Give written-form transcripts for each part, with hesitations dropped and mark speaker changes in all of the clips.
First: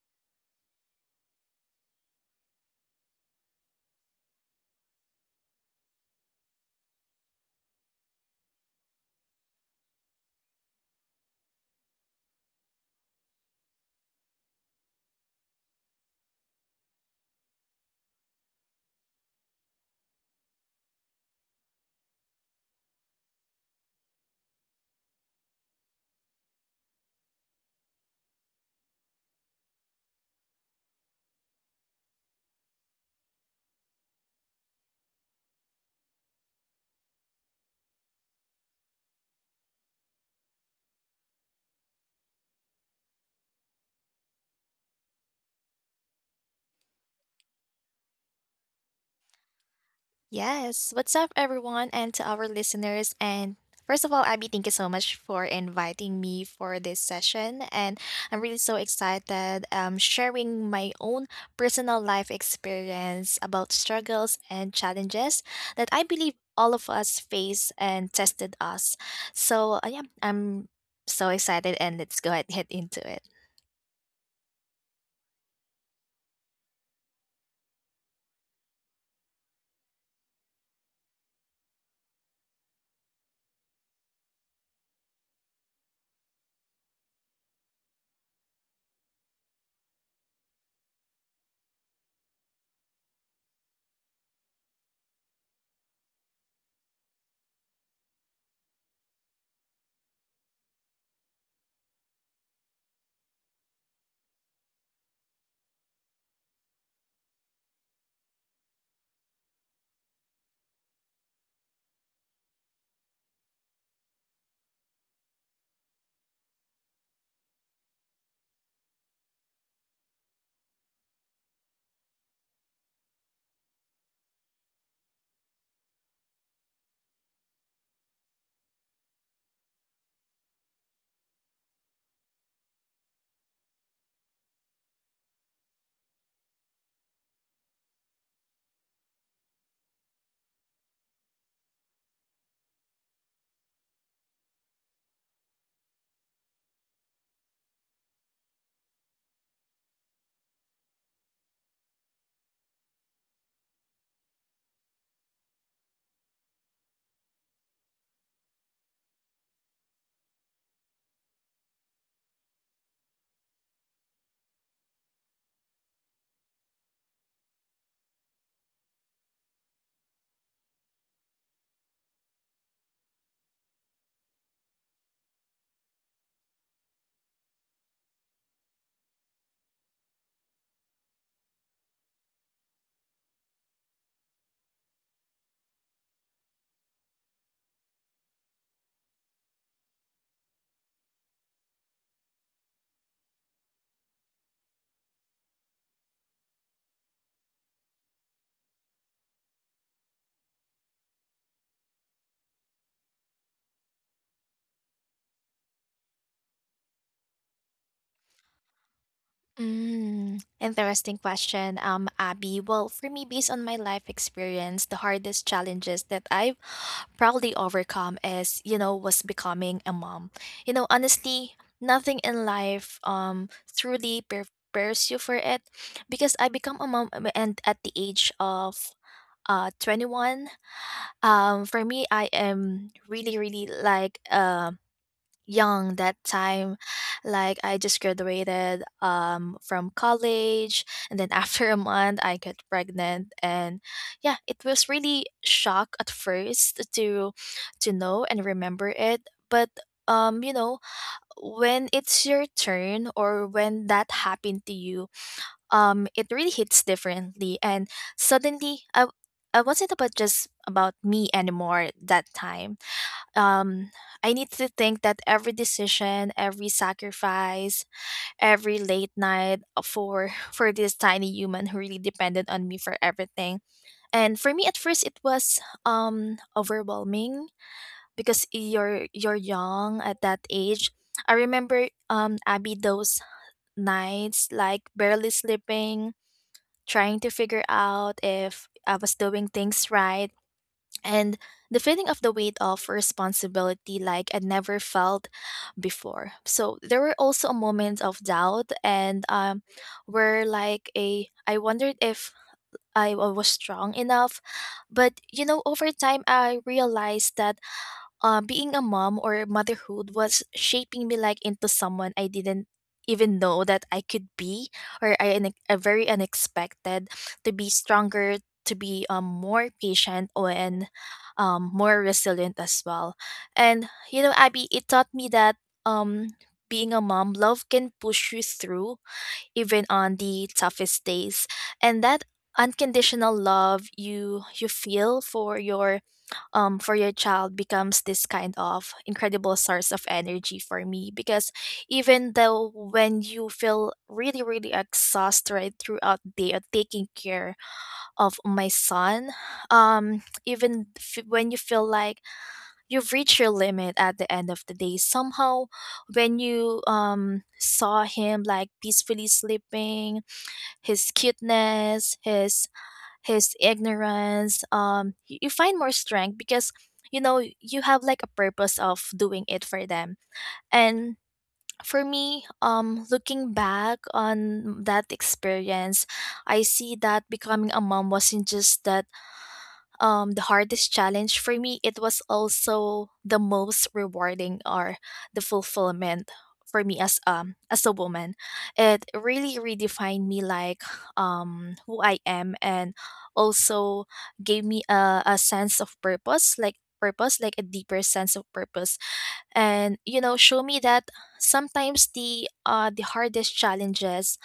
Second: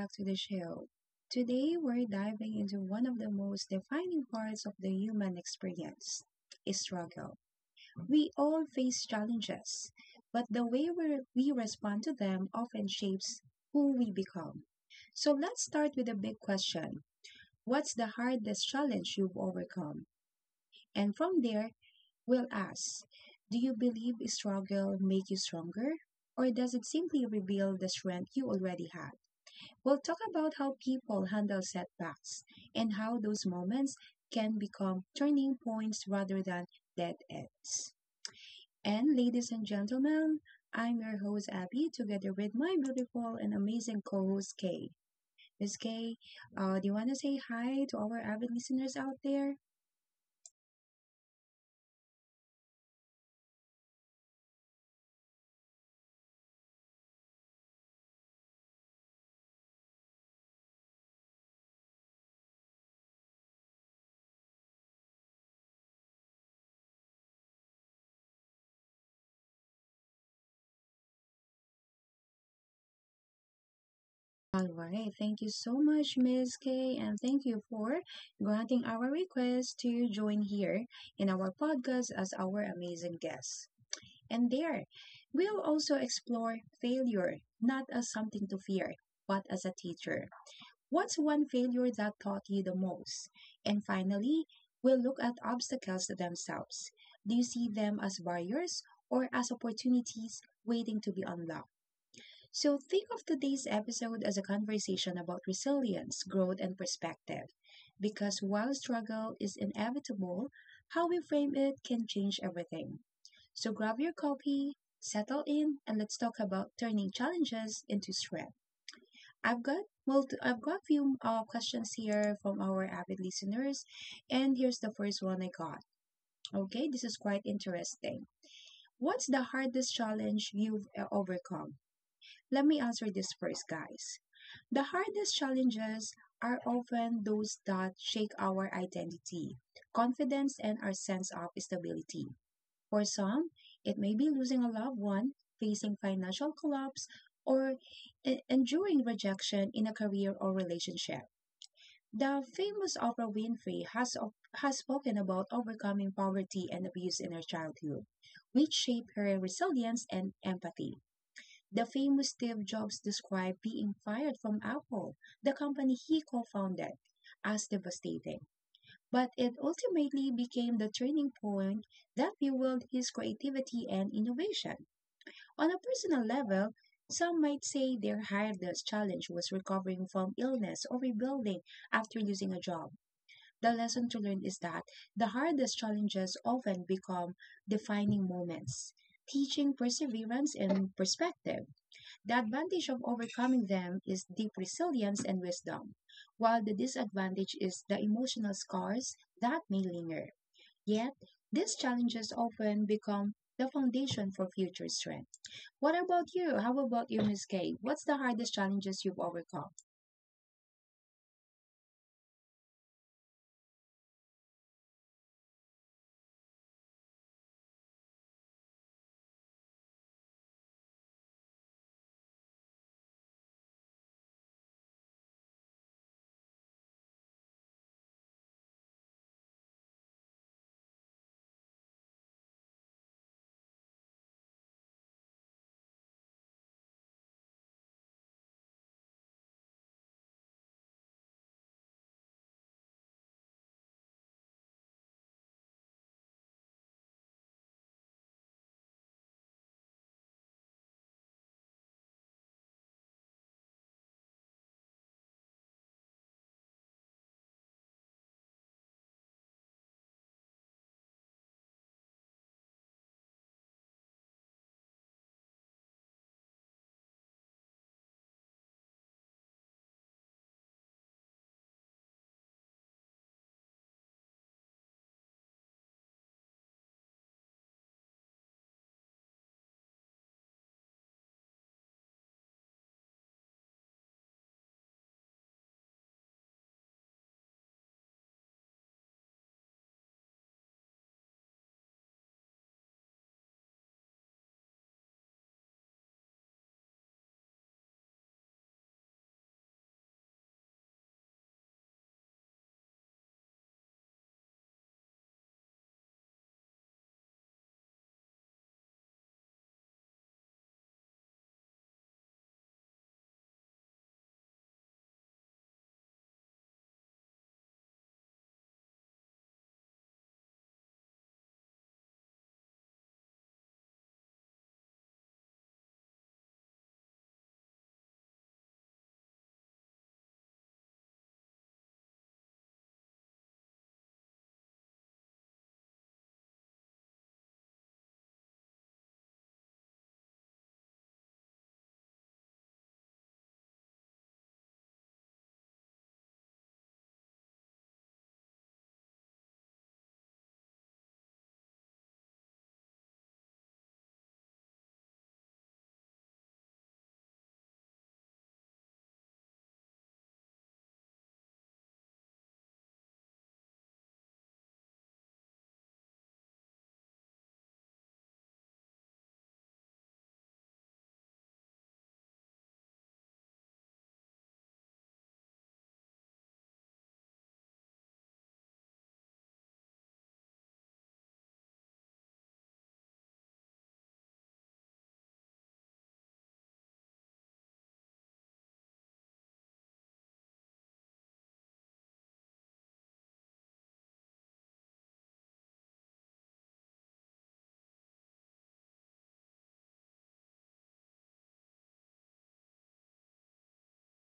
Speaker 1: back to the show. Today we're diving into one of the most defining parts of the human experience is struggle. We all face challenges, but the way we respond to them often shapes who we become. So let's start with a big question: What's the hardest challenge you've overcome? And from there, we'll ask: Do you believe struggle make you stronger? Or does it simply reveal the strength you already have? We'll talk about how people handle setbacks and how those moments can become turning points rather than dead ends. And, ladies and gentlemen, I'm your host, Abby, together with my beautiful and amazing co host, Kay. Miss Kay, do you want to say hi to our avid listeners out there?
Speaker 2: Yes. What's up, everyone, and to our listeners? And first of all, Abby, thank you so much for inviting me for this session. And I'm really so excited, sharing my own personal life experience about struggles and challenges that I believe all of us face and tested us. So, yeah, I'm so excited, and let's go ahead and head into it.
Speaker 1: All right. Thank you so much, Miss Kay, and thank you for granting our request to join here in our podcast as our amazing guest. And there, we'll also explore failure not as something to fear, but as a teacher. What's one failure that taught you the most? And finally, we'll look at obstacles themselves. Do you see them as barriers or as opportunities waiting to be unlocked? So think of today's episode as a conversation about resilience, growth, and perspective. Because while struggle is inevitable, how we frame it can change everything. So grab your copy, settle in, and let's talk about turning challenges into strength. I've got well, I've got a few questions here from our avid listeners, and here's the first one I got. Okay, this is quite interesting. What's the hardest challenge you've overcome? Let me answer this first, guys. The hardest challenges are often those that shake our identity, confidence, and our sense of stability. For some, it may be losing a loved one, facing financial collapse, or enduring rejection in a career or relationship. The famous Oprah Winfrey has spoken about overcoming poverty and abuse in her childhood, which shaped her resilience and empathy. The famous Steve Jobs described being fired from Apple, the company he co founded, as devastating. But it ultimately became the turning point that fueled his creativity and innovation. On a personal level, some might say their hardest challenge was recovering from illness or rebuilding after losing a job. The lesson to learn is that the hardest challenges often become defining moments, teaching perseverance and perspective. The advantage of overcoming them is deep resilience and wisdom, while the disadvantage is the emotional scars that may linger. Yet, these challenges often become the foundation for future strength. What about you? How about you, Miss Kay? What's the hardest challenges you've overcome?
Speaker 2: Interesting question, Abby. Well, for me, based on my life experience, the hardest challenges that I've proudly overcome is was becoming a mom. You know, honestly, nothing in life truly prepares you for it because I become a mom, and at the age of 21. For me, I am really, really like young that time, like I just graduated from college, and then after a month I got pregnant. And yeah, it was really shock at first to know and remember it. But you know, when it's your turn or when that happened to you, it really hits differently. And suddenly I wasn't about just about me anymore that time. um I need to think that every decision, every sacrifice, every late night for for this tiny human who really depended on me for everything. And for me at first it was overwhelming because you're young at that age. I remember, Abby, those nights, like barely sleeping, trying to figure out if I was doing things right, and the feeling of the weight of responsibility like I'd never felt before. So there were also moments of doubt, and where like a I wondered if was strong enough. But you know, over time I realized that, being a mom or motherhood was shaping me like into someone I didn't even know that I could be, or a very unexpected to be stronger, to be, more patient or and, more resilient as well. And you know, Abby, it taught me that, um, being a mom, love can push you through even on the toughest days. And that unconditional love you feel for your, for your child, becomes this kind of incredible source of energy for me, because even though when you feel really, really exhausted throughout the day of taking care of my son, even when you feel like you've reached your limit at the end of the day, somehow when you, saw him like peacefully sleeping, his cuteness, his ignorance. You find more strength because you know you have like a purpose of doing it for them. And for me, looking back on that experience, I see that becoming a mom wasn't just that, the hardest challenge for me. It was also the most rewarding, or the fulfillment for me as, as a woman. It really redefined me, like who I am, and also gave me a sense of purpose, like a deeper sense of purpose. And you know, show me that sometimes the hardest challenges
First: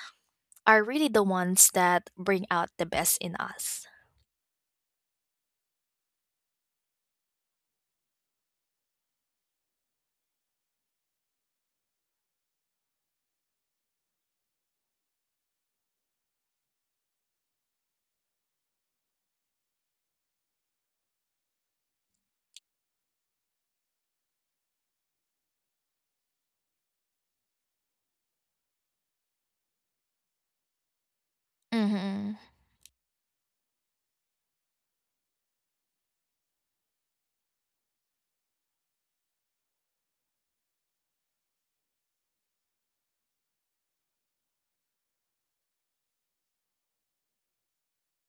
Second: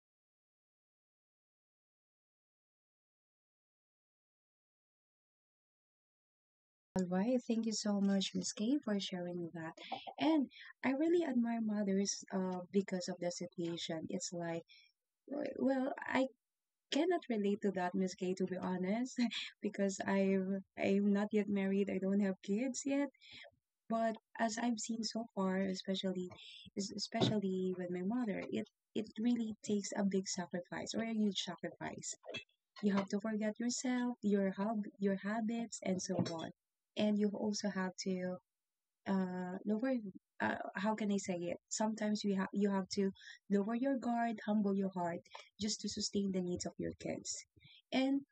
Speaker 2: are really the ones that bring out the best in us.
Speaker 1: All right, thank you so much, Miss Kay, for sharing that. And I really admire mothers because of the situation. It's like, well, I cannot relate to that, Miss Kay, to be honest, because I'm not yet married. I don't have kids yet. But as I've seen so far, especially especially with my mother, it really takes a big sacrifice or a huge sacrifice.
Speaker 2: Mm-hmm.
Speaker 1: You have to forget yourself, your habits, and so on. And you also have to lower, how can I say it? Sometimes we have you have to lower your guard, humble your heart, just to sustain the needs of your kids. And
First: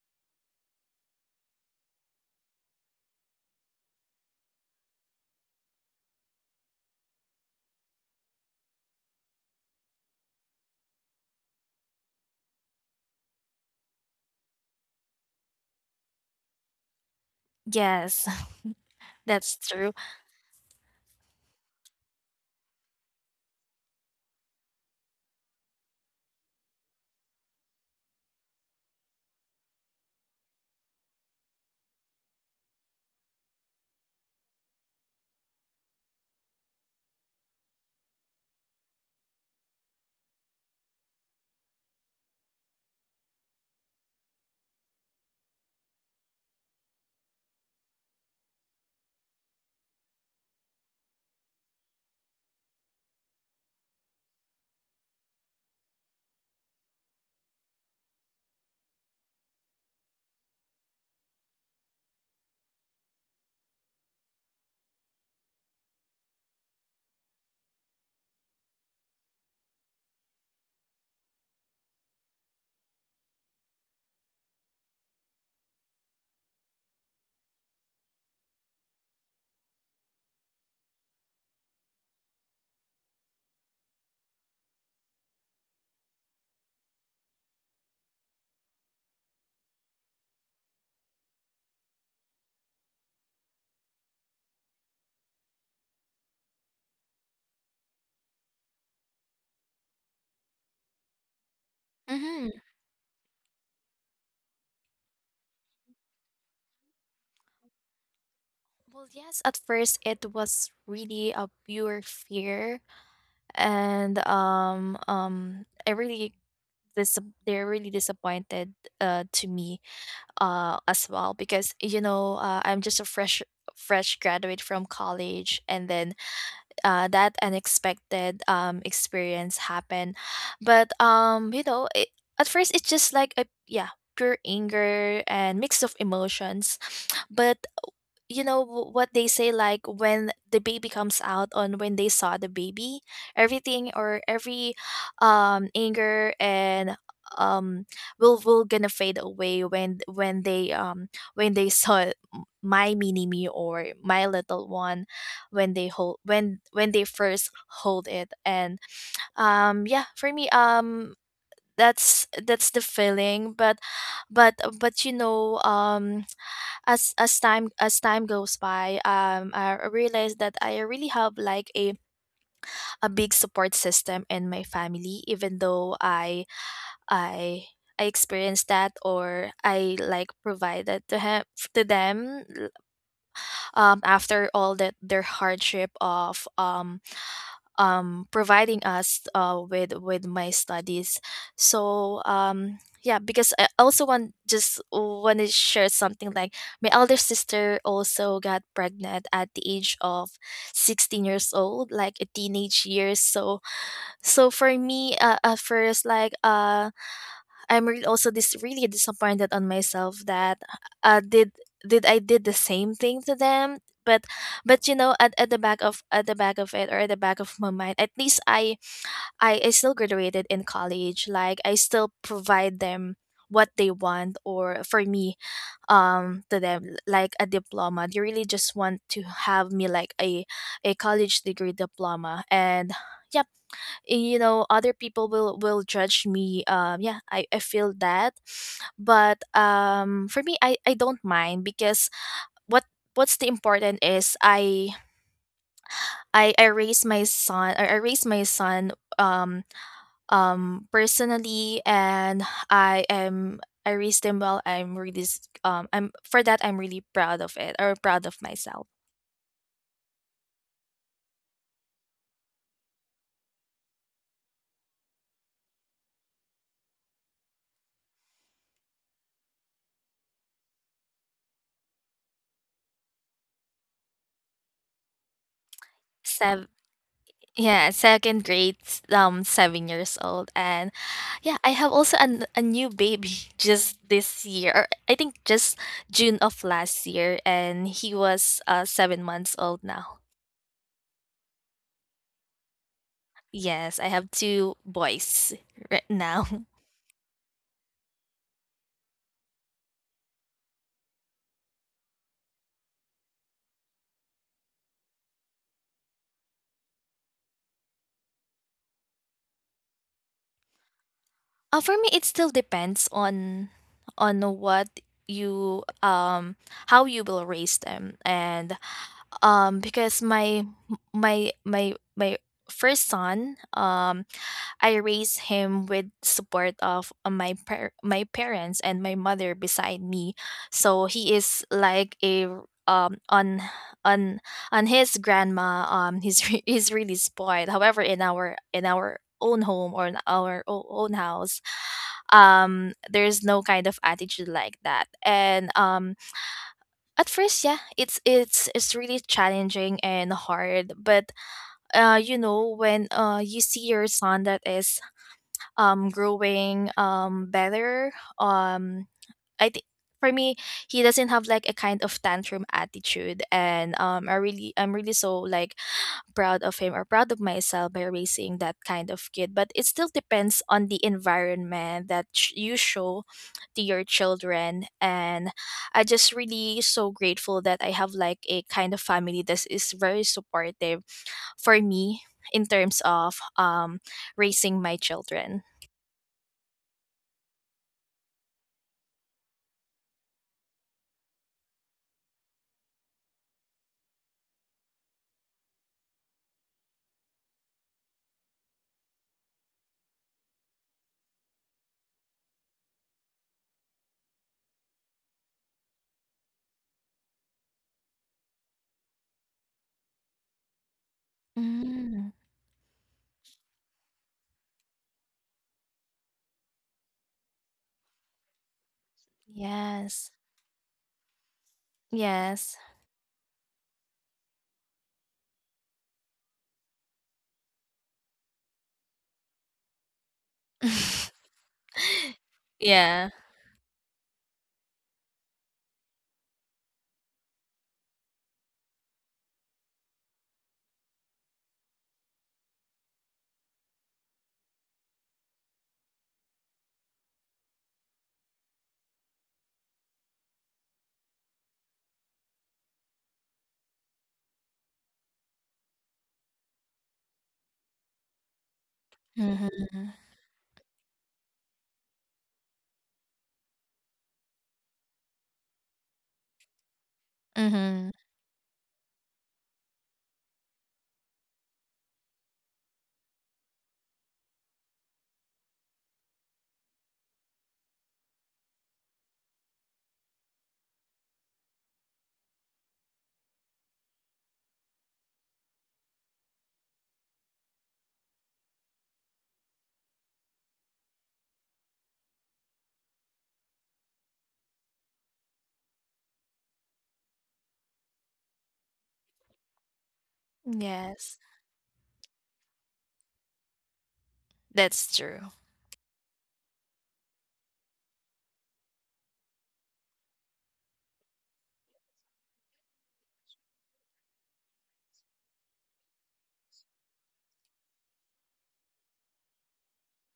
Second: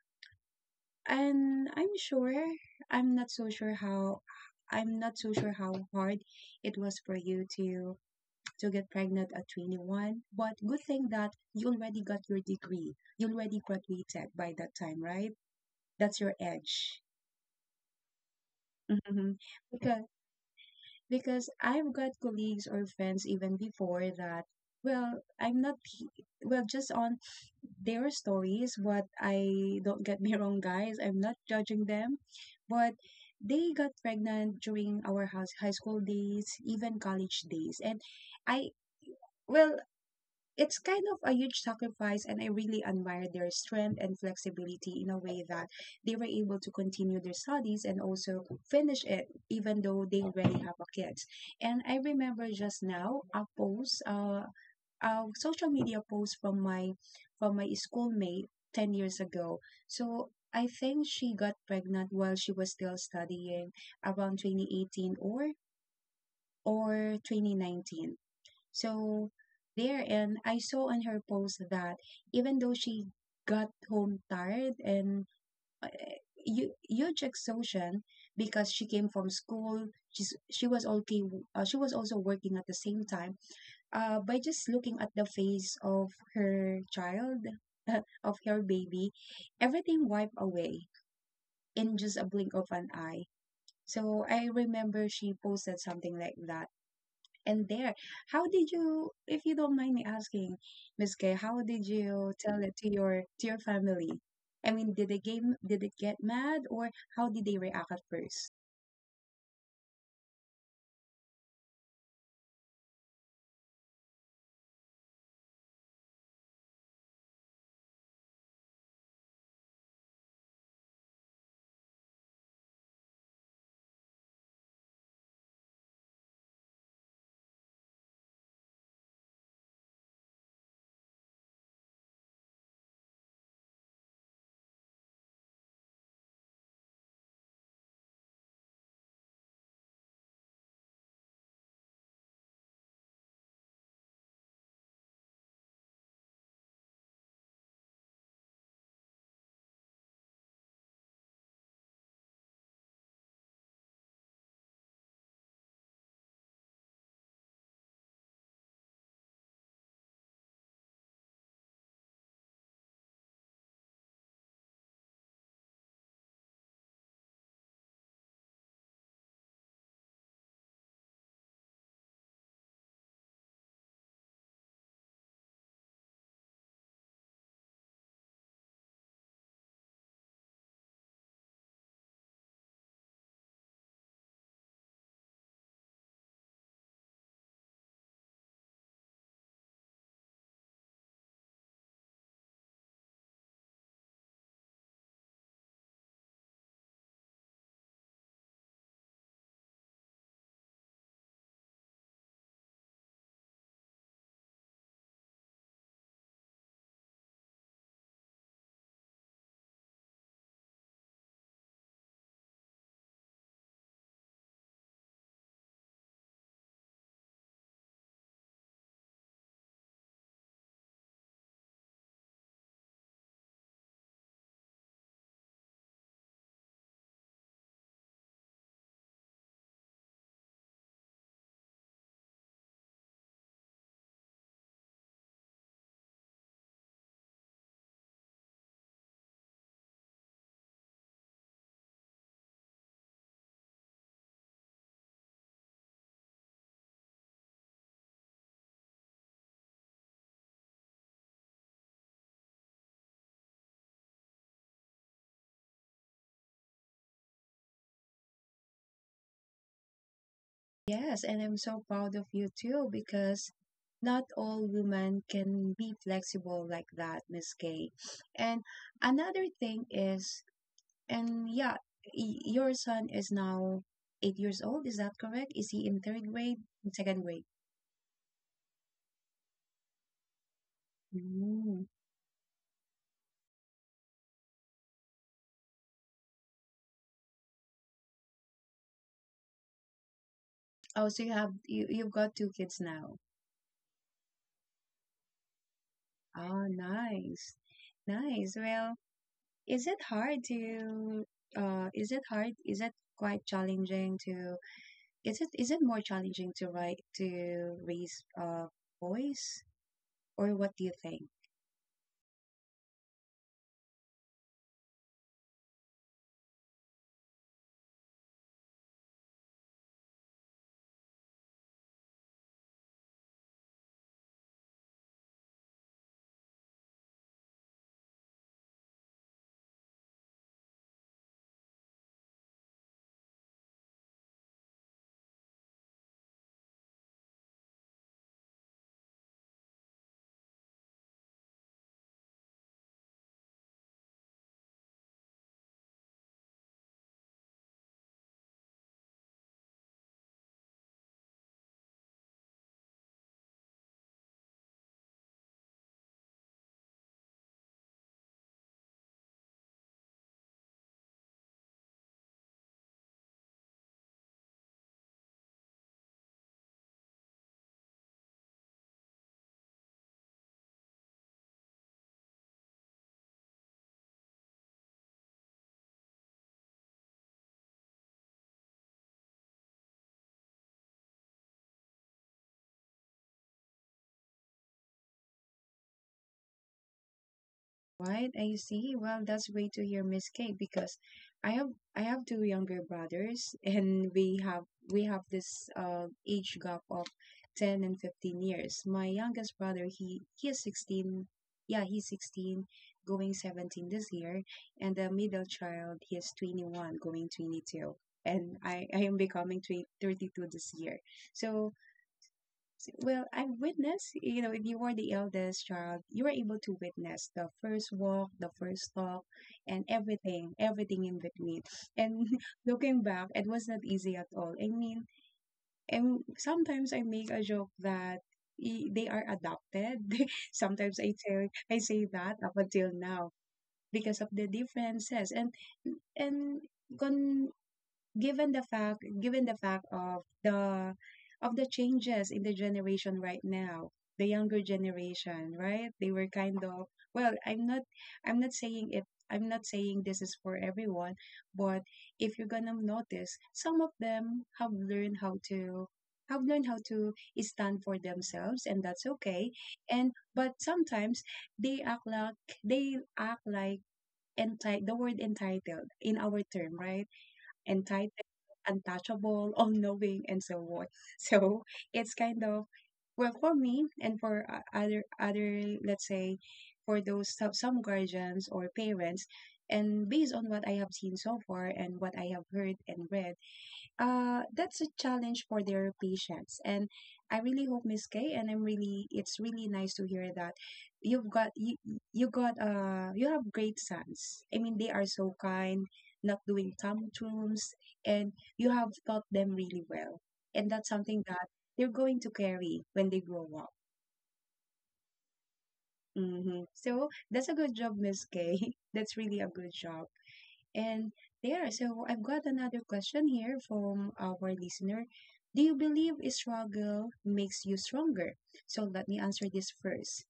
Speaker 1: and I'm sure, I'm not so sure how I'm not so sure how hard it was for you to get pregnant at 21. But good thing that you already got your degree. You already graduated by that time, right? That's your edge.
Speaker 2: Yes.
Speaker 1: Hmm.
Speaker 2: That's true.
Speaker 1: Because because I've got colleagues or friends even before that. Well, I'm not. He- Well, just on their stories, what I don't get me wrong, guys. I'm not judging them, but they got pregnant during our house high school days, even college days, and I. Well, it's kind of a huge sacrifice and I really admire their strength and flexibility in a way that they were able to continue their studies and also finish it even though they already have a kids. And I remember just now a social media post from my schoolmate 10 years ago. So I think she got pregnant while she was still studying around 2018 or 2019. So there, and I saw on her post that even though she got home tired and uh, huge exhaustion because she came from school, she was okay. She was also working at the same time. By just looking at the face of her child, of her baby, everything wiped away in just a blink of an eye. So I remember she posted something like that. And there, how did you, if you don't mind me asking, Miss Kay, how did you
Speaker 2: Hmm.
Speaker 1: tell it to your family? I mean, did the game did it get mad, or how did they react at first?
Speaker 2: Well, yes, at first it was really a pure fear, and, I really dis- they're really disappointed to me as well, because you know, I'm just a fresh graduate from college, and then that unexpected experience happened. But you know it, at first it's just like a yeah, pure anger and mix of emotions. But you know what they say, like when the baby comes out on when they saw the baby, everything, or every, anger and, um will gonna fade away when when they saw my mini me, or my little one, when they hold, when they first hold it. And yeah, for me, that's the feeling. But but you know, as time goes by, I realized that I really have like a big support system in my family, even though i I experienced that, or I like provided to him, to them, after all that their hardship of, providing us, with my studies. So, yeah, because I also want to share something like, my elder sister also got pregnant at the age of 16 years old, like a teenage years. So for me, at first like, I'm also this really disappointed on myself that, uh did did I did the same thing to them. but but you know, at, the back of, at the back of it or at the back of my mind, at least I still graduated in college, like I still provide them what they want, or for me, to them, like a diploma, they really just want to have me like a college degree diploma. And yep, you know, other people will judge me, yeah, I feel that. But for me, I don't mind, because what what's the important is, I raise my son, um personally. And i am I raised him well. I'm really I'm for that, I'm really proud of it, or proud of myself.
Speaker 1: Yes, and I'm so proud of you too because not all women can be flexible like that, Miss Kay. And another thing is, and yeah, your son is now 8 years old. Is that correct? Is he in third grade, second grade?
Speaker 2: Yeah, second grade, 7 years old, and yeah, I
Speaker 1: Mm.
Speaker 2: have also a new baby just this year, or I think just June of last year, and he was 7 months old now.
Speaker 1: Oh, so you have you you've got two kids now.
Speaker 2: Yes, I have two boys right now.
Speaker 1: Oh, nice, nice. Well, is it hard to, Is it hard? Is it quite challenging to? Is it more challenging to write to raise, boys, or what do you think?
Speaker 2: For me, it still depends on what you, how you will raise them, and because my first son, I raised him with support of, my my parents and my mother beside me. So he is like a, um on on on his grandma, he's really spoiled. However, in our own home, or in our own house, there's no kind of attitude like that. And at first, yeah, it's really challenging and hard. But you know, when you see your son that is, growing, better, um I think for me he doesn't have like a kind of tantrum attitude. And I'm really so like proud of him, or proud of myself by raising that kind of kid. But it still depends on the environment that you show to your children. And I just really so grateful that I have like a kind of family that is very supportive for me in terms of, raising my children.
Speaker 1: Right, I see. Well, that's great to hear, Miss Kay, because I have, I have two younger brothers, and we have this age gap of 10 and 15 years. My youngest brother, he is 16, yeah, he's 16, going 17 this year, and the middle child, he is 21, going 22, and I am becoming 20, 32 this year. So
Speaker 2: Mm,
Speaker 1: well, I've witnessed, you know, if you were the eldest child, you were able to witness the first walk, the first talk, and
Speaker 2: yes.
Speaker 1: everything, everything in between. And
Speaker 2: Yes.
Speaker 1: looking back, it was not easy at all. I mean, and sometimes I make a joke that they are adopted. Sometimes I tell, I say that up until
Speaker 2: Yeah.
Speaker 1: now because of the differences. And con given the fact, of the changes in the generation right now, the younger generation, right, they were kind of, well i'm not saying it I'm not saying this is for everyone, but if you're gonna notice, some of them have learned how to, have learned how to stand for themselves, and that's okay.
Speaker 2: Mhm.
Speaker 1: And but sometimes they act like, they act like the word entitled in our term, right?
Speaker 2: Mhm.
Speaker 1: Entitled, untouchable, all knowing, and so on. So it's kind of, well, for me and for other, let's say for those some, guardians or parents. And based on what I have seen so far and what I have heard and read, that's a challenge for their patients. And I really hope, Miss Kay, and I'm really, it's really nice to hear that you've got you, you got you have great sons. I mean, they are so kind, not doing tantrums, and you have taught them really well. And that's something
Speaker 2: Yes.
Speaker 1: that they're going to carry when they grow up.
Speaker 2: That's true.
Speaker 1: Mm-hmm. So that's a good job, Miss Kay. That's really a good job. And there, so I've got another question here from our listener. Do you believe a struggle makes you stronger? So let me answer this first:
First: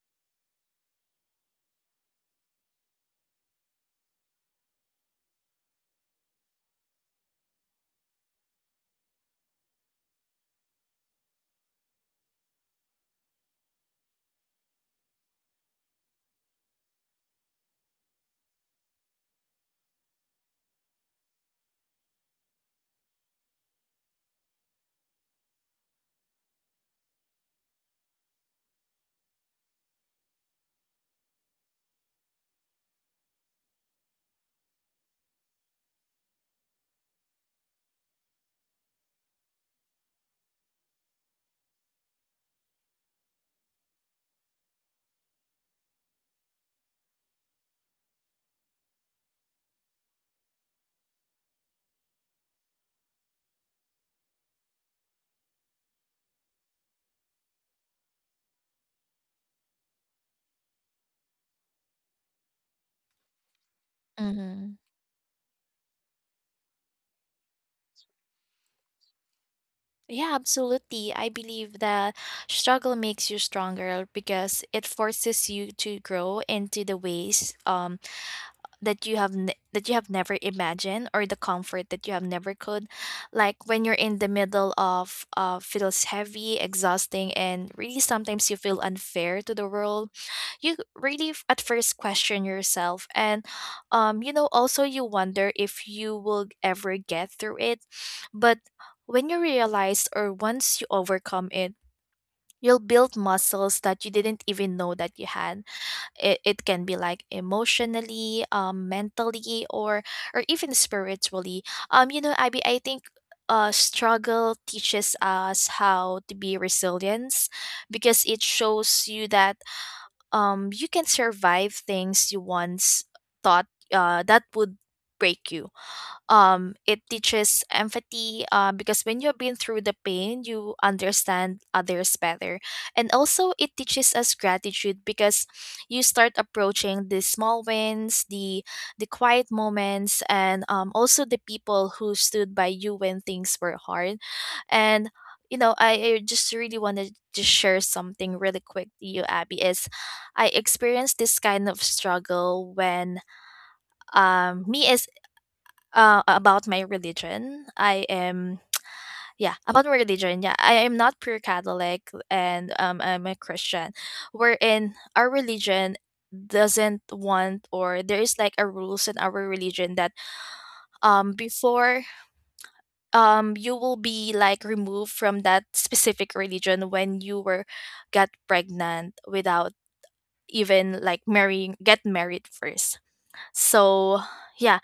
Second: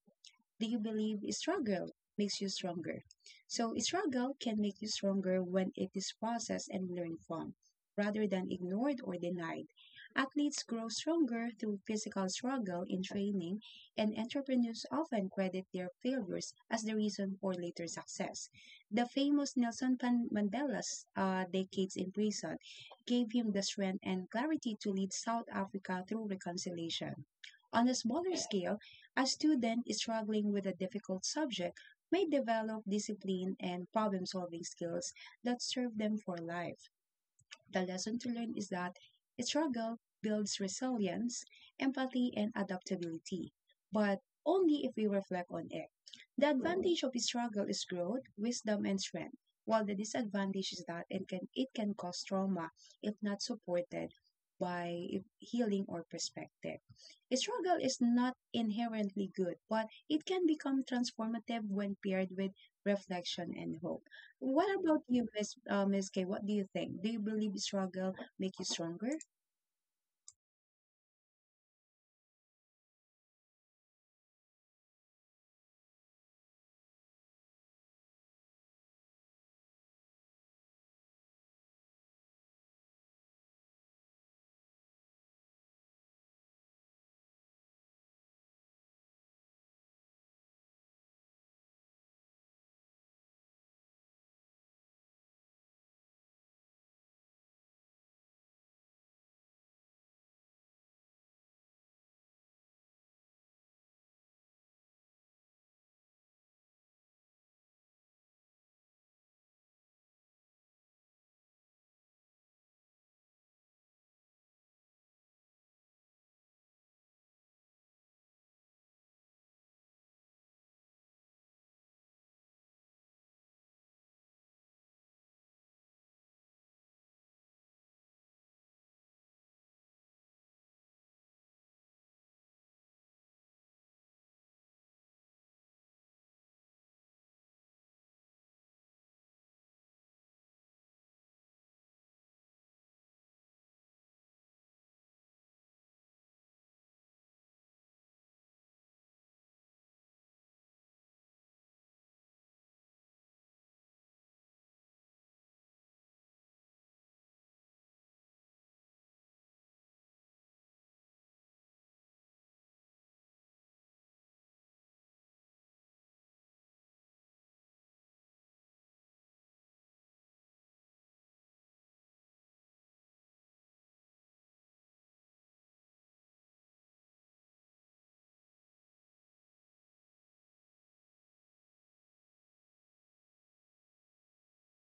Speaker 1: do you believe struggle makes you stronger? So, struggle can make you stronger when it is processed and learned from, rather than ignored or denied. Athletes grow stronger through physical struggle in training, and entrepreneurs often credit their failures as the reason for later success. The famous Nelson Mandela's decades in prison gave him the strength and clarity to lead South Africa through reconciliation. On a smaller scale, a student is struggling with a difficult subject may develop discipline and problem solving skills that serve them for life. The lesson to learn is that struggle builds resilience, empathy, and adaptability, but only if we reflect on it. The advantage of struggle is growth, wisdom, and strength, while the disadvantage is that it can cause trauma if not supported by healing or perspective. Struggle is not inherently good, but it can become transformative when paired with reflection and hope. What
Speaker 2: Mhm.
Speaker 1: about you, Miss K? What do you think? Do you believe struggle make you stronger,
Speaker 2: Yeah, absolutely. I believe that struggle makes you stronger, because it forces you to grow into the ways, that you have that you have never imagined, or the comfort that you have never could. Like when you're in the middle of, feels heavy, exhausting, and really sometimes you feel unfair to the world, you really at first question yourself. And you know, also you wonder if you will ever get through it. But when you realize, or once you overcome it, you'll build muscles that you didn't even know that you had. It can be like emotionally, mentally, or even spiritually. You know, Abby, I think, struggle teaches us how to be resilient, because it shows you that, you can survive things you once thought, that would break you. It teaches empathy, because when you've been through the pain, you understand others better. And also, it teaches us gratitude, because you start approaching the small wins, the quiet moments, and, also the people who stood by you when things were hard. And you know, I just really want to just share something really quick to you, Abby. Is, I experienced this kind of struggle when, me as, about my religion. I am, yeah, about my religion. Yeah, I am not pure Catholic, and, I'm a Christian. Wherein our religion doesn't want, or there is like a rules in our religion that before you will be like removed from that specific religion when you were got pregnant without even like marrying get married first. So yeah,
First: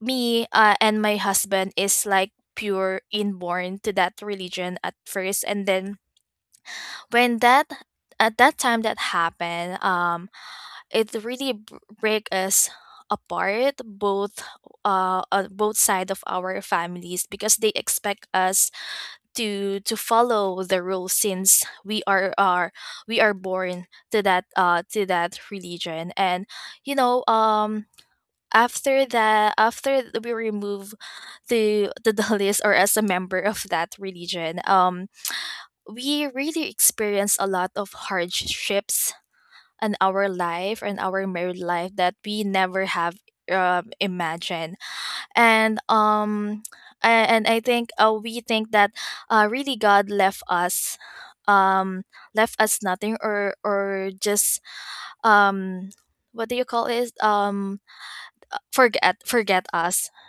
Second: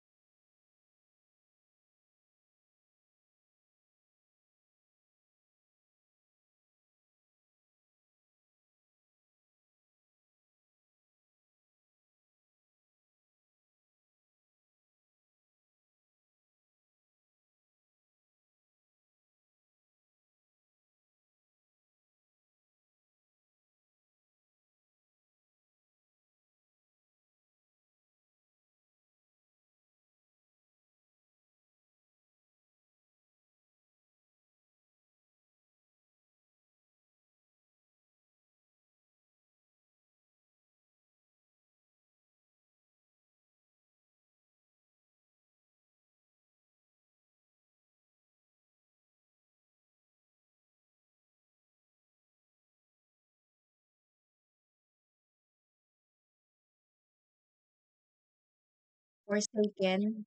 Speaker 2: me and my husband is like pure inborn to that religion at first. And then when that at that time that happened, it really break us apart. Both on both side of our families, because they expect us to follow the rules since we are we are born to that religion. And you know um after that, after we remove to the Dalits or as a member of that religion, we really experience a lot of hardships in our life and our married life that we never have imagined. And um, and I think we think that really God left us, um left us nothing. Or just, um what do you call it, forget
Speaker 1: or
Speaker 2: forget us.
Speaker 1: shaken?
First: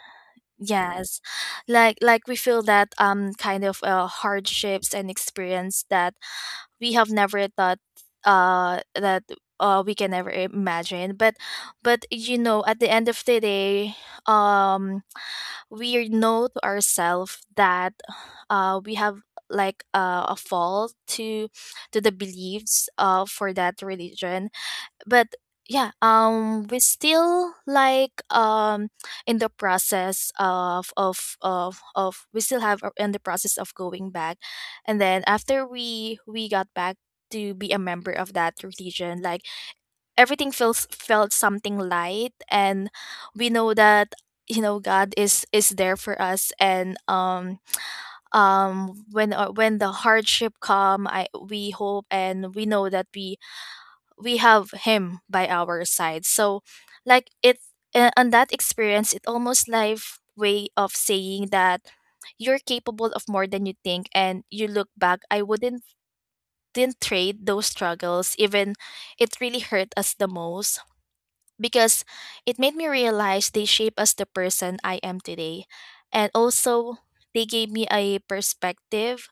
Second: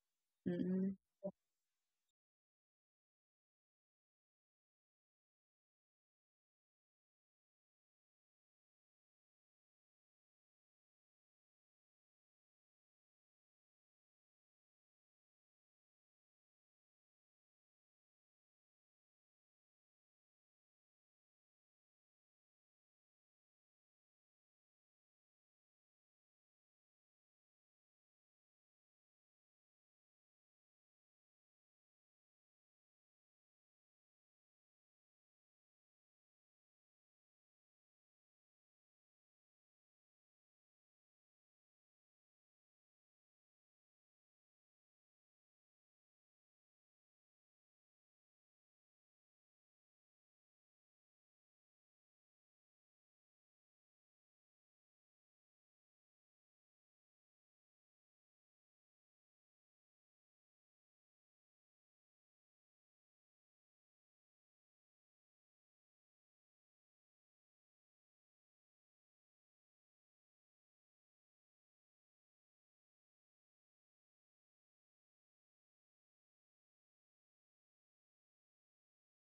Speaker 1: Mm.
Speaker 2: Yes. Like we feel that kind of hardships and experience that we have never thought, that we can never imagine. But you know, at the end of the day, um we know to ourselves that we have like a fall to the beliefs for that religion. But yeah, we still like, in the process of we still have are in the process of going back. And then after we got back to be a member of that religion, like everything feels felt something light. And we know that, you know, God is there for us. And when the hardship come, I we hope and we know that we have him by our side. So like it, on that experience, it almost life way of saying that you're capable of more than you think. And you look back, I wouldn't didn't trade those struggles, even it really hurt us the most, because it made me realize they shape us the person I am today. And also, they gave me a perspective,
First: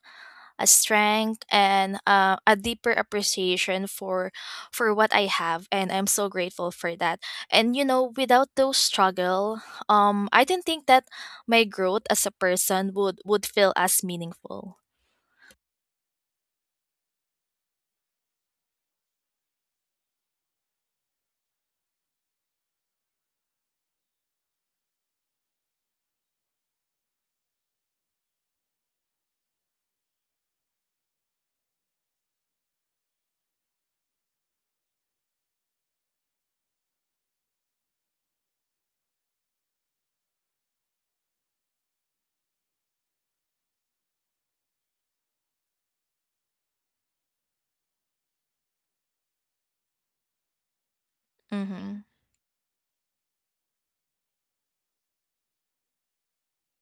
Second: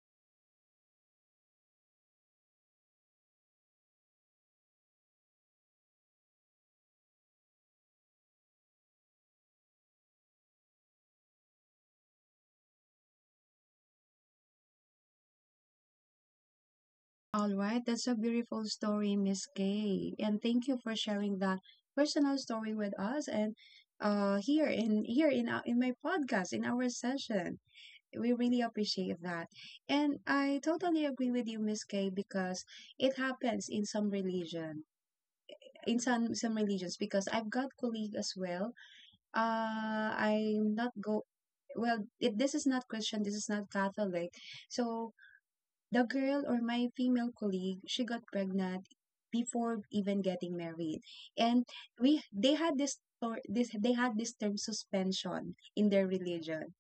Speaker 2: a strength, and a deeper appreciation for what I have, and I'm so grateful for that. And you know, without those struggle, I didn't think that my growth as a person would feel as meaningful.
Speaker 1: All right, that's a beautiful story, Miss K, and thank you for sharing that personal story with us, and, here in, in my podcast, in our session. We really appreciate that, and I totally agree with you, Miss K, because it happens in some religion, in some religions. Because I've got colleague as well. I'm not go Well, it this is not Christian, this is not Catholic. So the girl, or my female colleague, she got pregnant before even getting married, and
Speaker 2: Mhm.
Speaker 1: we they had this or this they had this term suspension in their religion.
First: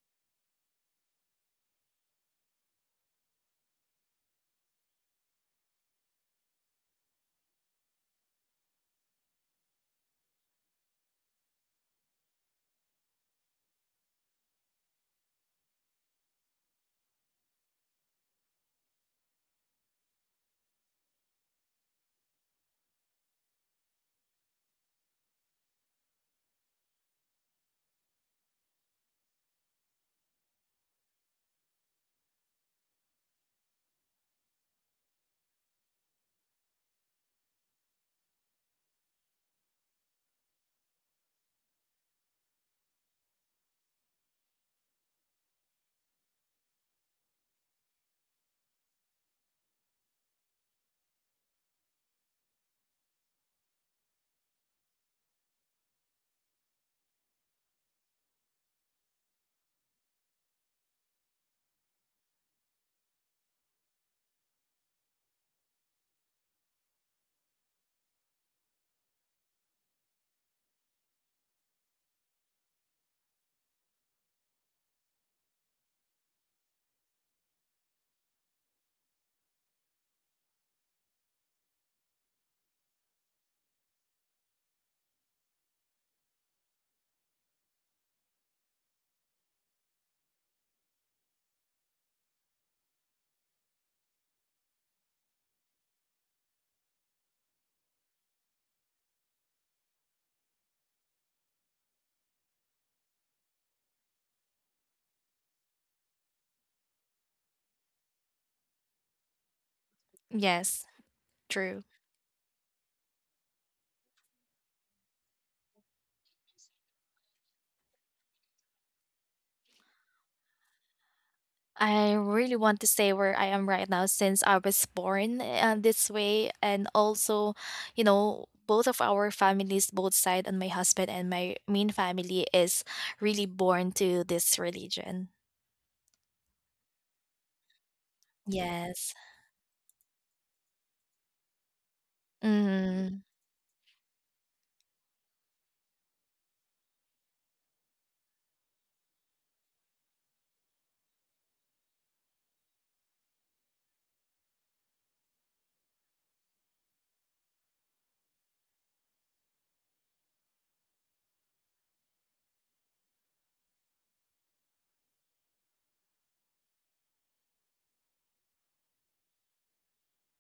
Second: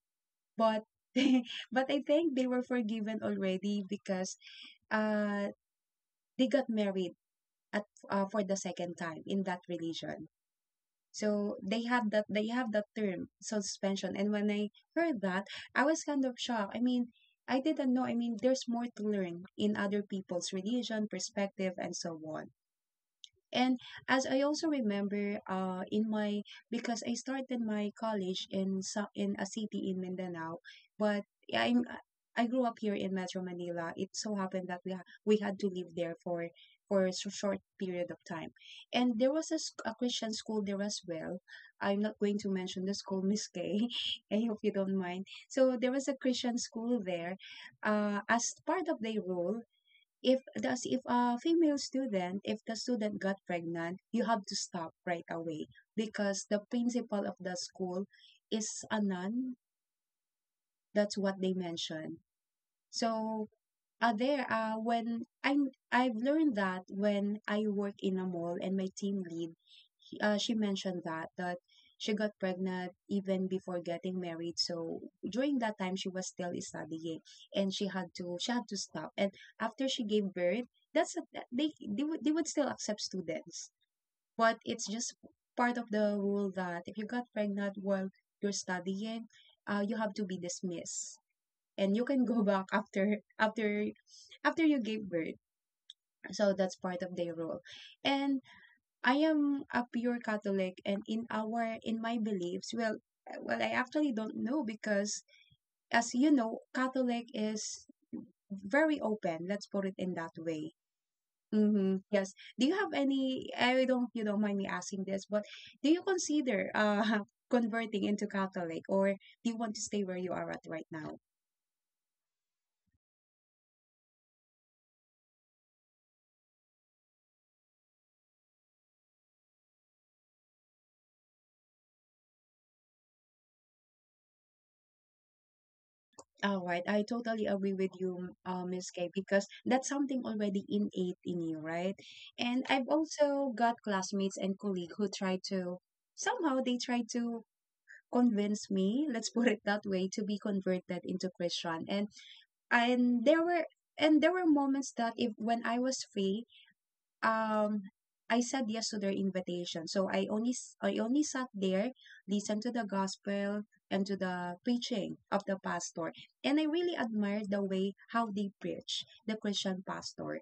Speaker 1: But but I think they were forgiven already because uh they got married at, for the second time in that religion. So they have that term suspension. And when I heard that, I was kind of shocked. I mean, I didn't know. I mean, there's more to learn in other people's religion, perspective, and so on. And as I also remember, in my, because I started my college in in a city in Mindanao, but yeah, I grew up here in Metro Manila. It so happened that we we had to live there for a short period of time, and there was a, a Christian school there as well. I'm not going to mention the school, Miss Kay. I hope you don't mind. So there was a Christian school there. As part of their role, if a female student if the student got pregnant, you have to stop right away, because the principal of the school is a nun. That's what they mentioned. So when I've learned that when I work in a mall and my team lead, she mentioned that she got pregnant even before getting married. So during that time, she was still studying, and she had to stop. And after she gave birth, they they would still accept students, but it's just part of the rule that if you got pregnant while you're studying, you have to be dismissed, and you can go back after you gave birth. So that's part of their role. And I am a pure Catholic, and in our in my beliefs, well, I actually don't know, because as you know, Catholic is very open, let's put it in that way.
Speaker 2: Yes, true.
Speaker 1: Mm-hmm, yes. Do you have any, I don't, you don't mind me asking this, but do you consider, converting into Catholic, or do you want to stay where you are at right now?
Speaker 2: I really want to stay where I am right now, since I was born this way. And also, you know, both of our families, both side, and my husband and my main family is really born to this religion.
Speaker 1: All right, I totally agree with you, Miss Kay,
Speaker 2: Yes.
Speaker 1: because that's something already innate in you, right? And I've
Speaker 2: Mm,
Speaker 1: also got classmates and colleagues who try to somehow they try to convince me, let's put it that way, to be converted into Christian. And there were moments that if when I was free, um I said yes to their invitation. So I only sat there, listened to the gospel and to the preaching of the pastor. And I really admired the way how they preach, the Christian pastor.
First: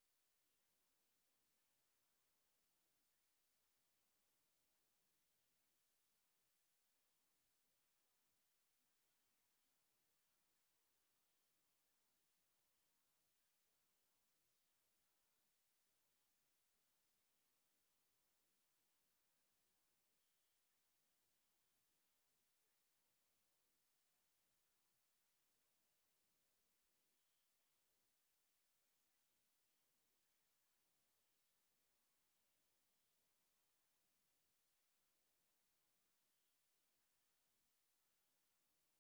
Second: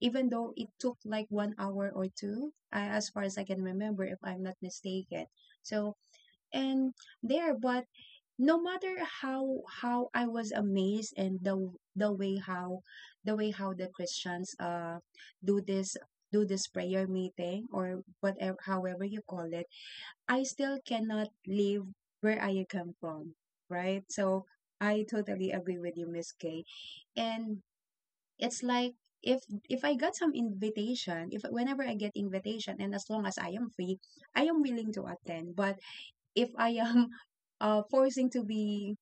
Speaker 1: Even though it took like 1 hour or two, as far as I can remember, if I'm not mistaken. So and there, but no matter how I was amazed, and the way how the way how the Christians do this do this prayer meeting or whatever, however you call it, I still cannot leave where I come from, right? So I totally agree with you, Miss Kay. And it's like, if I got some invitation, if whenever I get invitation and as long as I am free, I am willing to attend. But if I am forcing to be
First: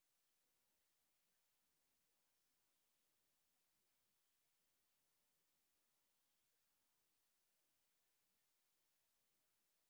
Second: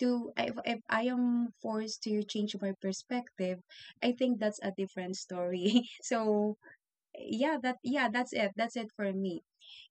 Speaker 1: to if I am forced to change my perspective, I think that's a different story. So yeah, that's it. That's it for me.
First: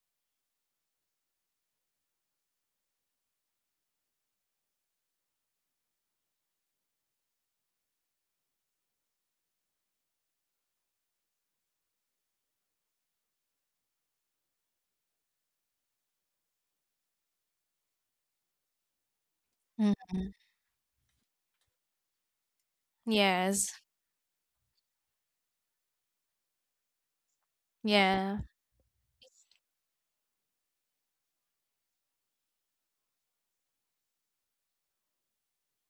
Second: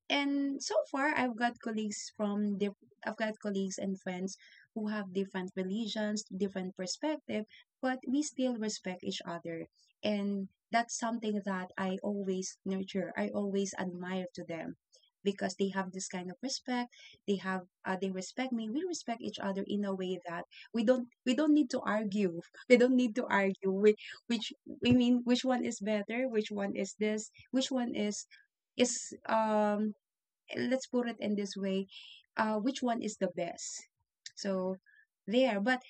Speaker 1: And so far, I've got I've got colleagues and friends who have different religions, different perspective, but we still respect each other. And that's something that I always nurture. I always admire to them because they have this kind of respect. They have they respect me. We respect each other in a
Speaker 2: mm,
Speaker 1: way that we don't need to argue. We don't need to
Speaker 2: yes.
Speaker 1: argue with which we mean which one is better, which one is this, which one is
Speaker 2: Yeah.
Speaker 1: is um let's put it in this way, which one is the best. So there but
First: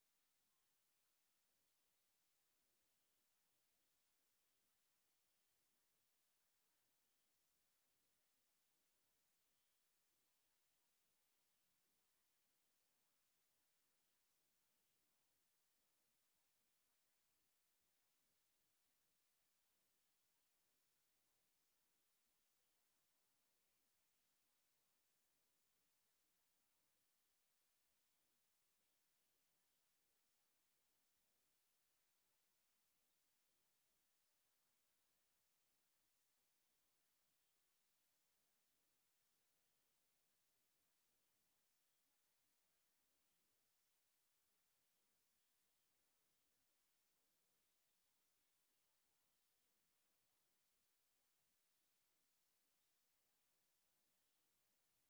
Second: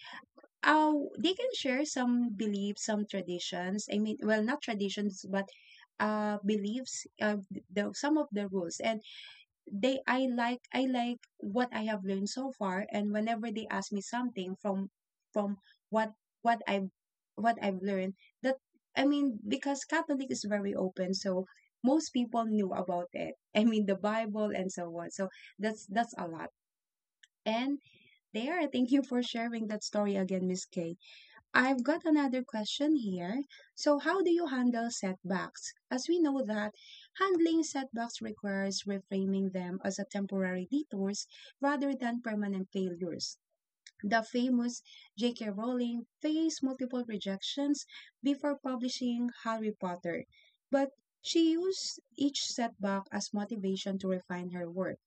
Speaker 1: uh, they can share some beliefs, some traditions, I mean, well, not traditions, but beliefs, some of the rules. And they, I like what I have learned so far, and whenever they ask me something from from what what I've what I've learned, that I mean, because Catholic is very open, so most people knew about it. I mean, the Bible and so on. So that's a lot. And there thank you for sharing that story again, Miss Kay. I've got another question here. So, how do you handle setbacks? As we know that handling setbacks requires reframing them as a temporary detours rather than permanent failures. The famous J.K. Rowling faced multiple rejections before publishing Harry Potter, but she used each setback as motivation to refine her work.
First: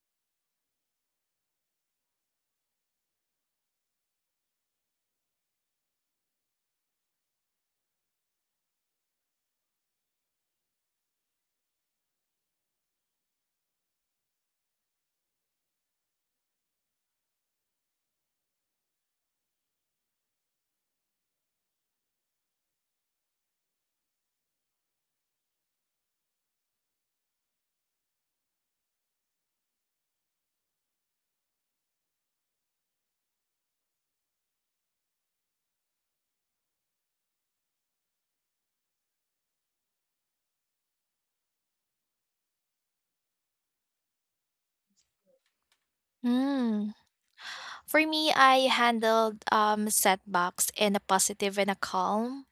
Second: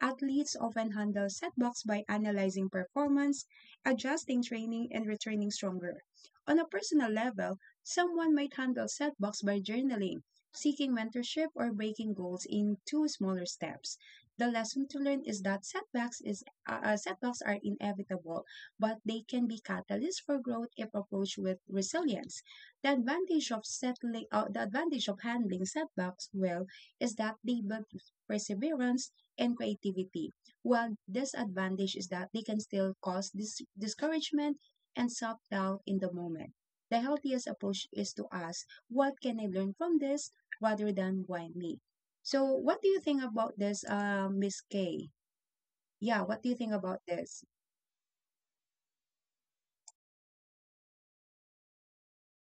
Speaker 1: Athletes often handle setbacks by analyzing performance, adjusting training, and returning stronger. On a personal level, someone might handle setbacks by journaling, seeking mentorship, or breaking goals into smaller steps. The lesson to learn is that setbacks are inevitable, but they can be catalysts for growth if approached with resilience. The advantage of handling setbacks well is that they build perseverance and creativity, while disadvantage is that they can still cause discouragement and self-doubt in the moment. The healthiest approach is to ask, what can I learn from this rather than why me? So, what do you think about this, Miss Kay? Yeah, what do you think
Speaker 2: Mm.
Speaker 1: about this?
Speaker 2: For me, I handled setbacks in a positive and a calm.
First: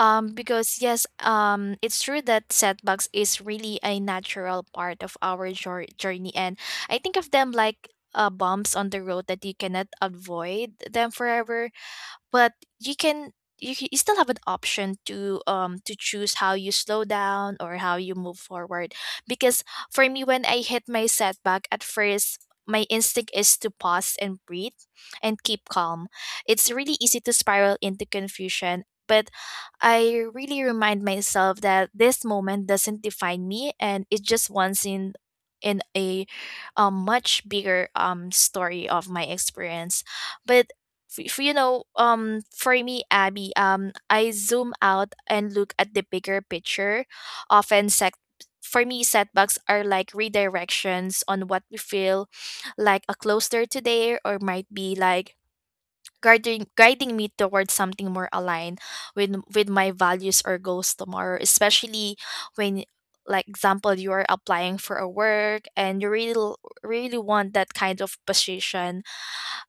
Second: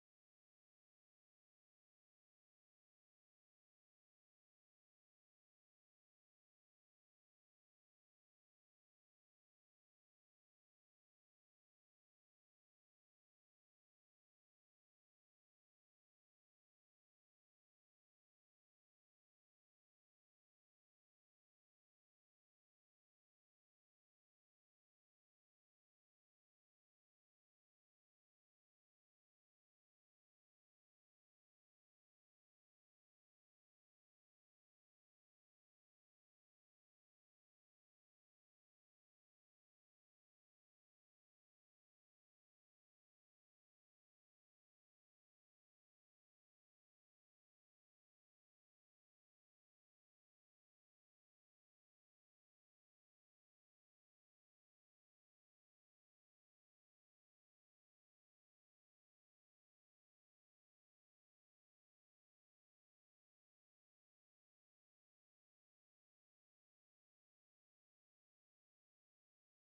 Speaker 2: Because yes, it's true that setbacks is really a natural part of our journey. And I think of them like bumps on the road that you cannot avoid them forever. But you can, you still have an option to choose how you slow down or how you move forward. Because for me, when I hit my setback at first, my instinct is to pause and breathe and keep calm. It's really easy to spiral into confusion, but I really remind myself that this moment doesn't define me, and it's just once in in a, a much bigger story of my experience. But you know, for me Abby, I zoom out and look at the bigger picture. Often set For me, setbacks are like redirections on what we feel like a closer today, or might be like guiding me towards something more aligned with my values or goals tomorrow. Especially when, like example, you are applying for a work and you really want that kind of position,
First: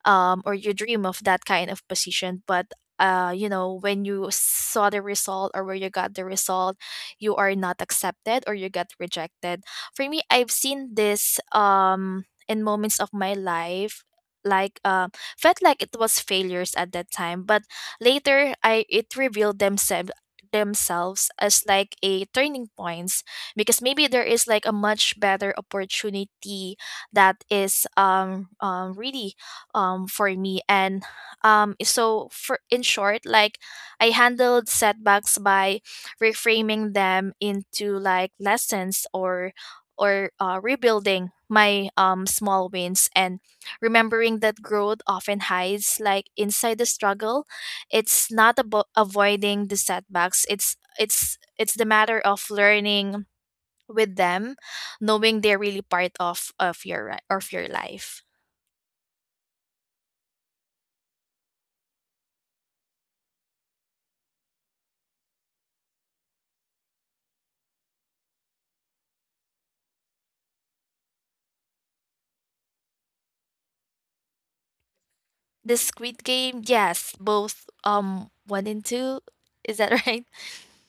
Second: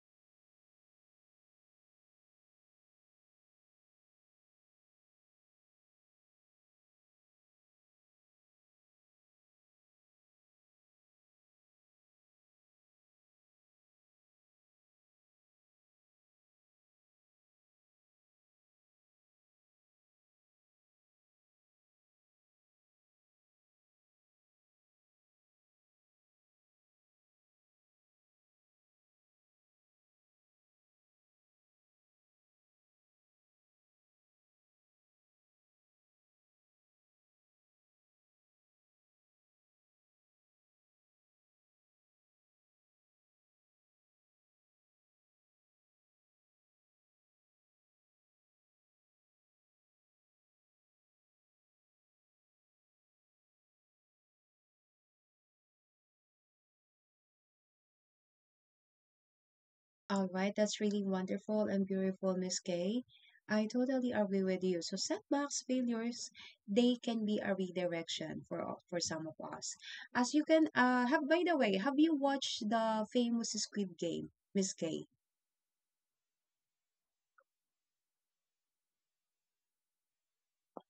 Speaker 2: or you dream of that kind of position. But you know, when you saw the result or where you got the result, you are not accepted, or you got rejected. For me, I've seen this in moments of my life, like felt like it was failures at that time. But later, I it revealed themselves as like a turning points, because maybe there is like a much better opportunity that is really for me. And so for in short, like I handled setbacks by reframing them into like lessons, or rebuilding my small wins, and remembering that growth often hides like inside the struggle. It's not about avoiding the setbacks, it's the matter of learning with them, knowing they're really part of your of your life.
Speaker 1: All right, that's really wonderful and beautiful, Miss Kay. I totally agree with you. So setbacks, failures, they can be a redirection for some of us. As you can have by the way, Have you watched the famous Squid Game, Miss Kay?
Speaker 2: The Squid Game, yes, both one and two. Is that right?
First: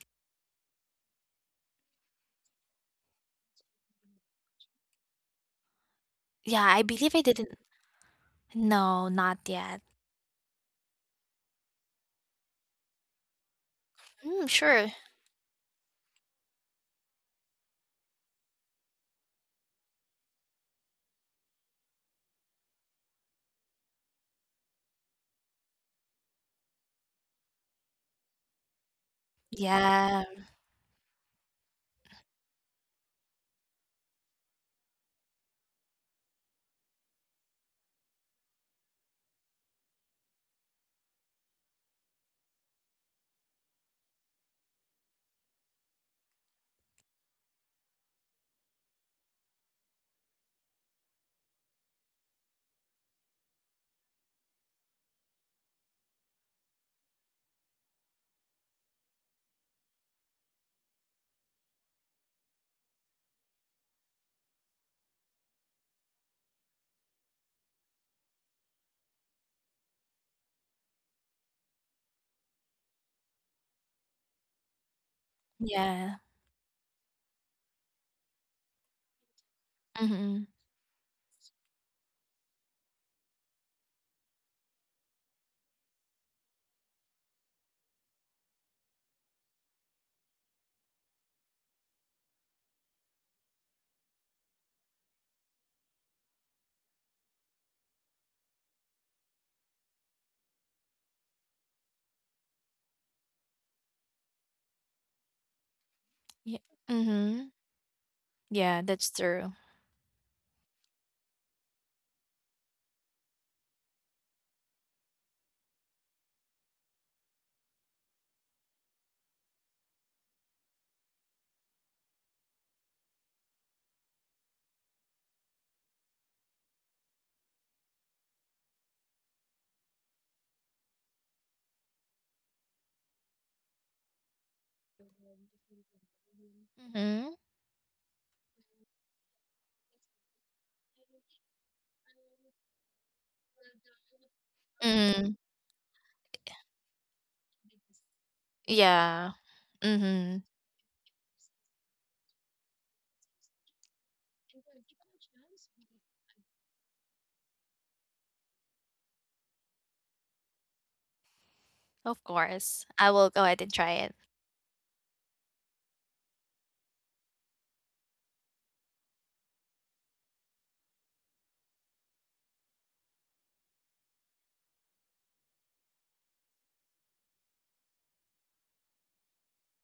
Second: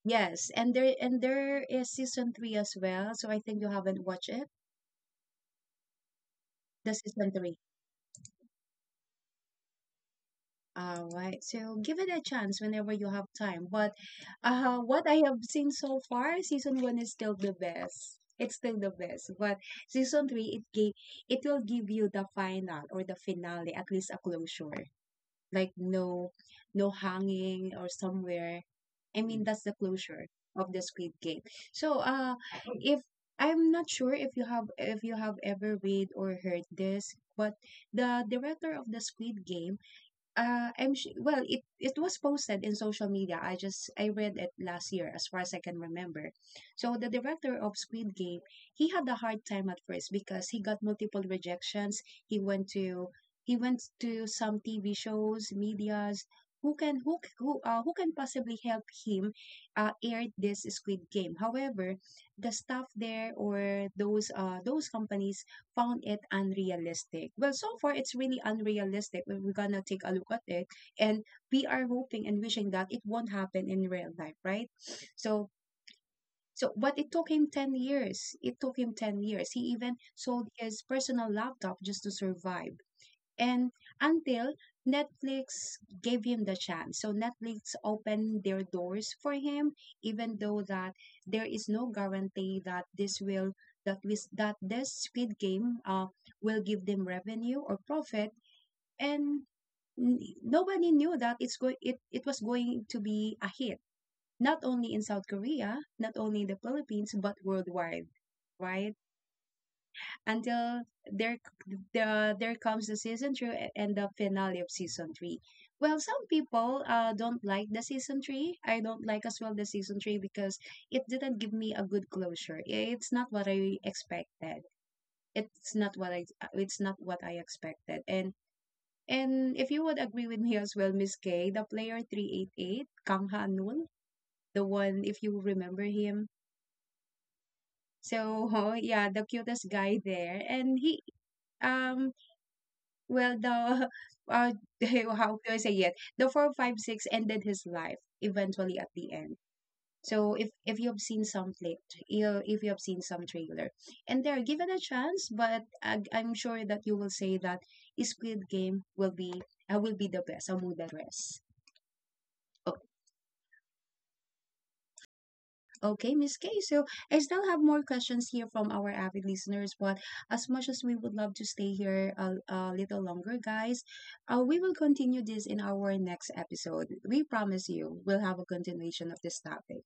Speaker 1: Yes, and there is season three as well. So I think you haven't watched it,
Speaker 2: Yeah, I
Speaker 1: the
Speaker 2: believe I
Speaker 1: season
Speaker 2: didn't.
Speaker 1: three.
Speaker 2: No, not yet.
Speaker 1: All right, so give it a chance whenever you have time. But
Speaker 2: Mm, sure.
Speaker 1: what I have seen so far, season one is still the best. It's still the best. But season three, it will give you the final or the finale, at least a closure. Like no, no hanging or somewhere. I mean, that's the
Speaker 2: Yeah,
Speaker 1: closure of the Squid Game. So, if I'm not sure if you have, ever read or heard this, but the director of the Squid Game, I'm sh- well. it was posted in social media. I read it last year, as far as I can remember. So the director of Squid Game, he had a hard time at first because he got multiple rejections. He went to some TV shows, medias. Who can who c- who Who can possibly help him air this Squid Game? However, the staff there or those companies found it unrealistic. Well, so far it's really unrealistic. But we're gonna take a look at it, and we are hoping and wishing that it won't happen in real life, right? So,
Speaker 2: yeah.
Speaker 1: but it took him 10 years. It took him 10 years. He even
Speaker 2: Mm-hmm.
Speaker 1: sold his personal laptop just to survive, and until Netflix gave him the chance. So Netflix opened their doors for him, even though that there is no guarantee that this will that with that this Squid Game will give them revenue or profit, and nobody knew that it was going to be a hit, not only in South Korea, not only in the
Speaker 2: Yeah.
Speaker 1: Philippines, but
Speaker 2: Mm-hmm.
Speaker 1: worldwide,
Speaker 2: Yeah,
Speaker 1: right?
Speaker 2: that's true.
Speaker 1: Until there comes the season two and the finale of season three. Well, some people don't like the season three. I don't like as well the season three, because it didn't give me a good closure. It's not what I expected. It's not what I expected. And if you would agree with me as well, Miss K, the player 388 Kang Hanun, the one, if you remember him.
Speaker 2: Mm-hmm.
Speaker 1: So yeah, the cutest guy there, and he um well, the uh, how
Speaker 2: Mm.
Speaker 1: do I say it? The four, five, six ended his life eventually at the
Speaker 2: Yeah.
Speaker 1: end. So
Speaker 2: Mm-hmm.
Speaker 1: if you've seen some clip, you if you have seen some trailer, and they're given a chance, but I'm sure that you will say that Squid Game will be the best among the rest.
Speaker 2: Of
Speaker 1: Oh,
Speaker 2: course. I will go ahead and try it.
Speaker 1: okay, Miss Kay. So I still have more questions here from our avid listeners, but as much as we would love to stay here a little longer, guys, we will continue this in our next episode. We promise you we'll have a continuation of this topic.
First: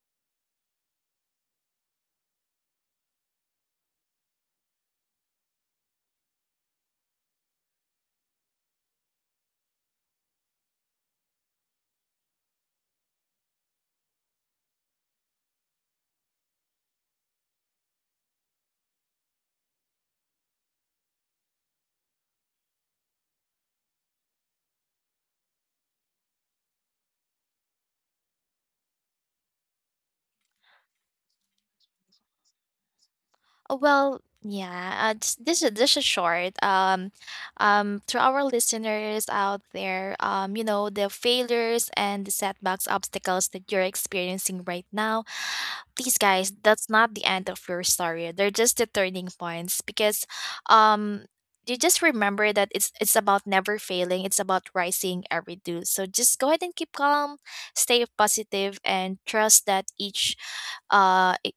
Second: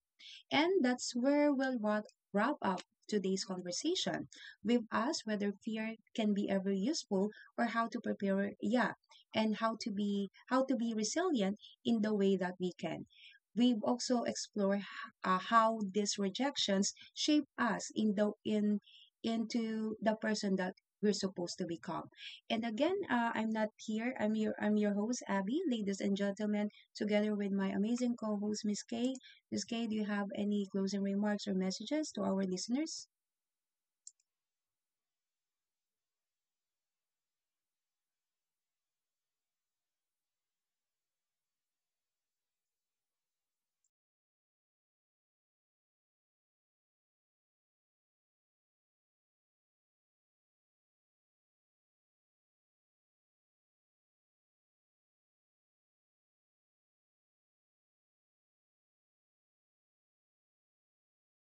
Speaker 1: And that's where we'll wrap up today's conversation. We've asked whether fear can be ever useful, or how to prepare, yeah, and how to be resilient in the way that we can. We've also explored how these rejections shape us in the in into the person that we're supposed to become. And again, I'm not here. I'm your host Abby, ladies and gentlemen, together with my amazing co-host Miss Kay. Ms. Kay, do you have any closing remarks or messages to our listeners?
Speaker 2: Well, yeah, just- this is short. To our listeners out there, you know the failures and the setbacks, obstacles that you're experiencing right now. Please, guys, that's not the end of your story. They're just the turning points because, um, you just remember that it's about never failing. It's about rising every day. So just go ahead and keep calm, stay positive, and trust that each uh e,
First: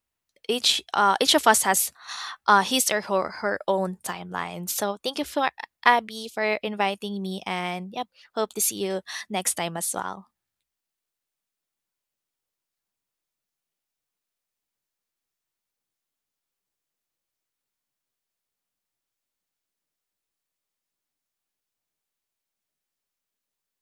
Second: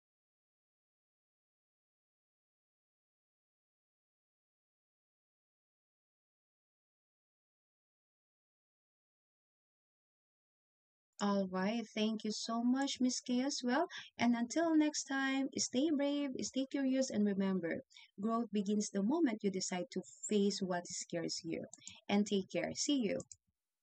Speaker 2: each of us has her own timeline. So thank you for Abby for inviting me, and yep, hope to see you next time as well.
Speaker 1: All right. Thank you so much, Miss Kay, as well. And until next time, stay brave, stay curious, and remember, growth begins the moment you decide to face what scares you. And take care. See you.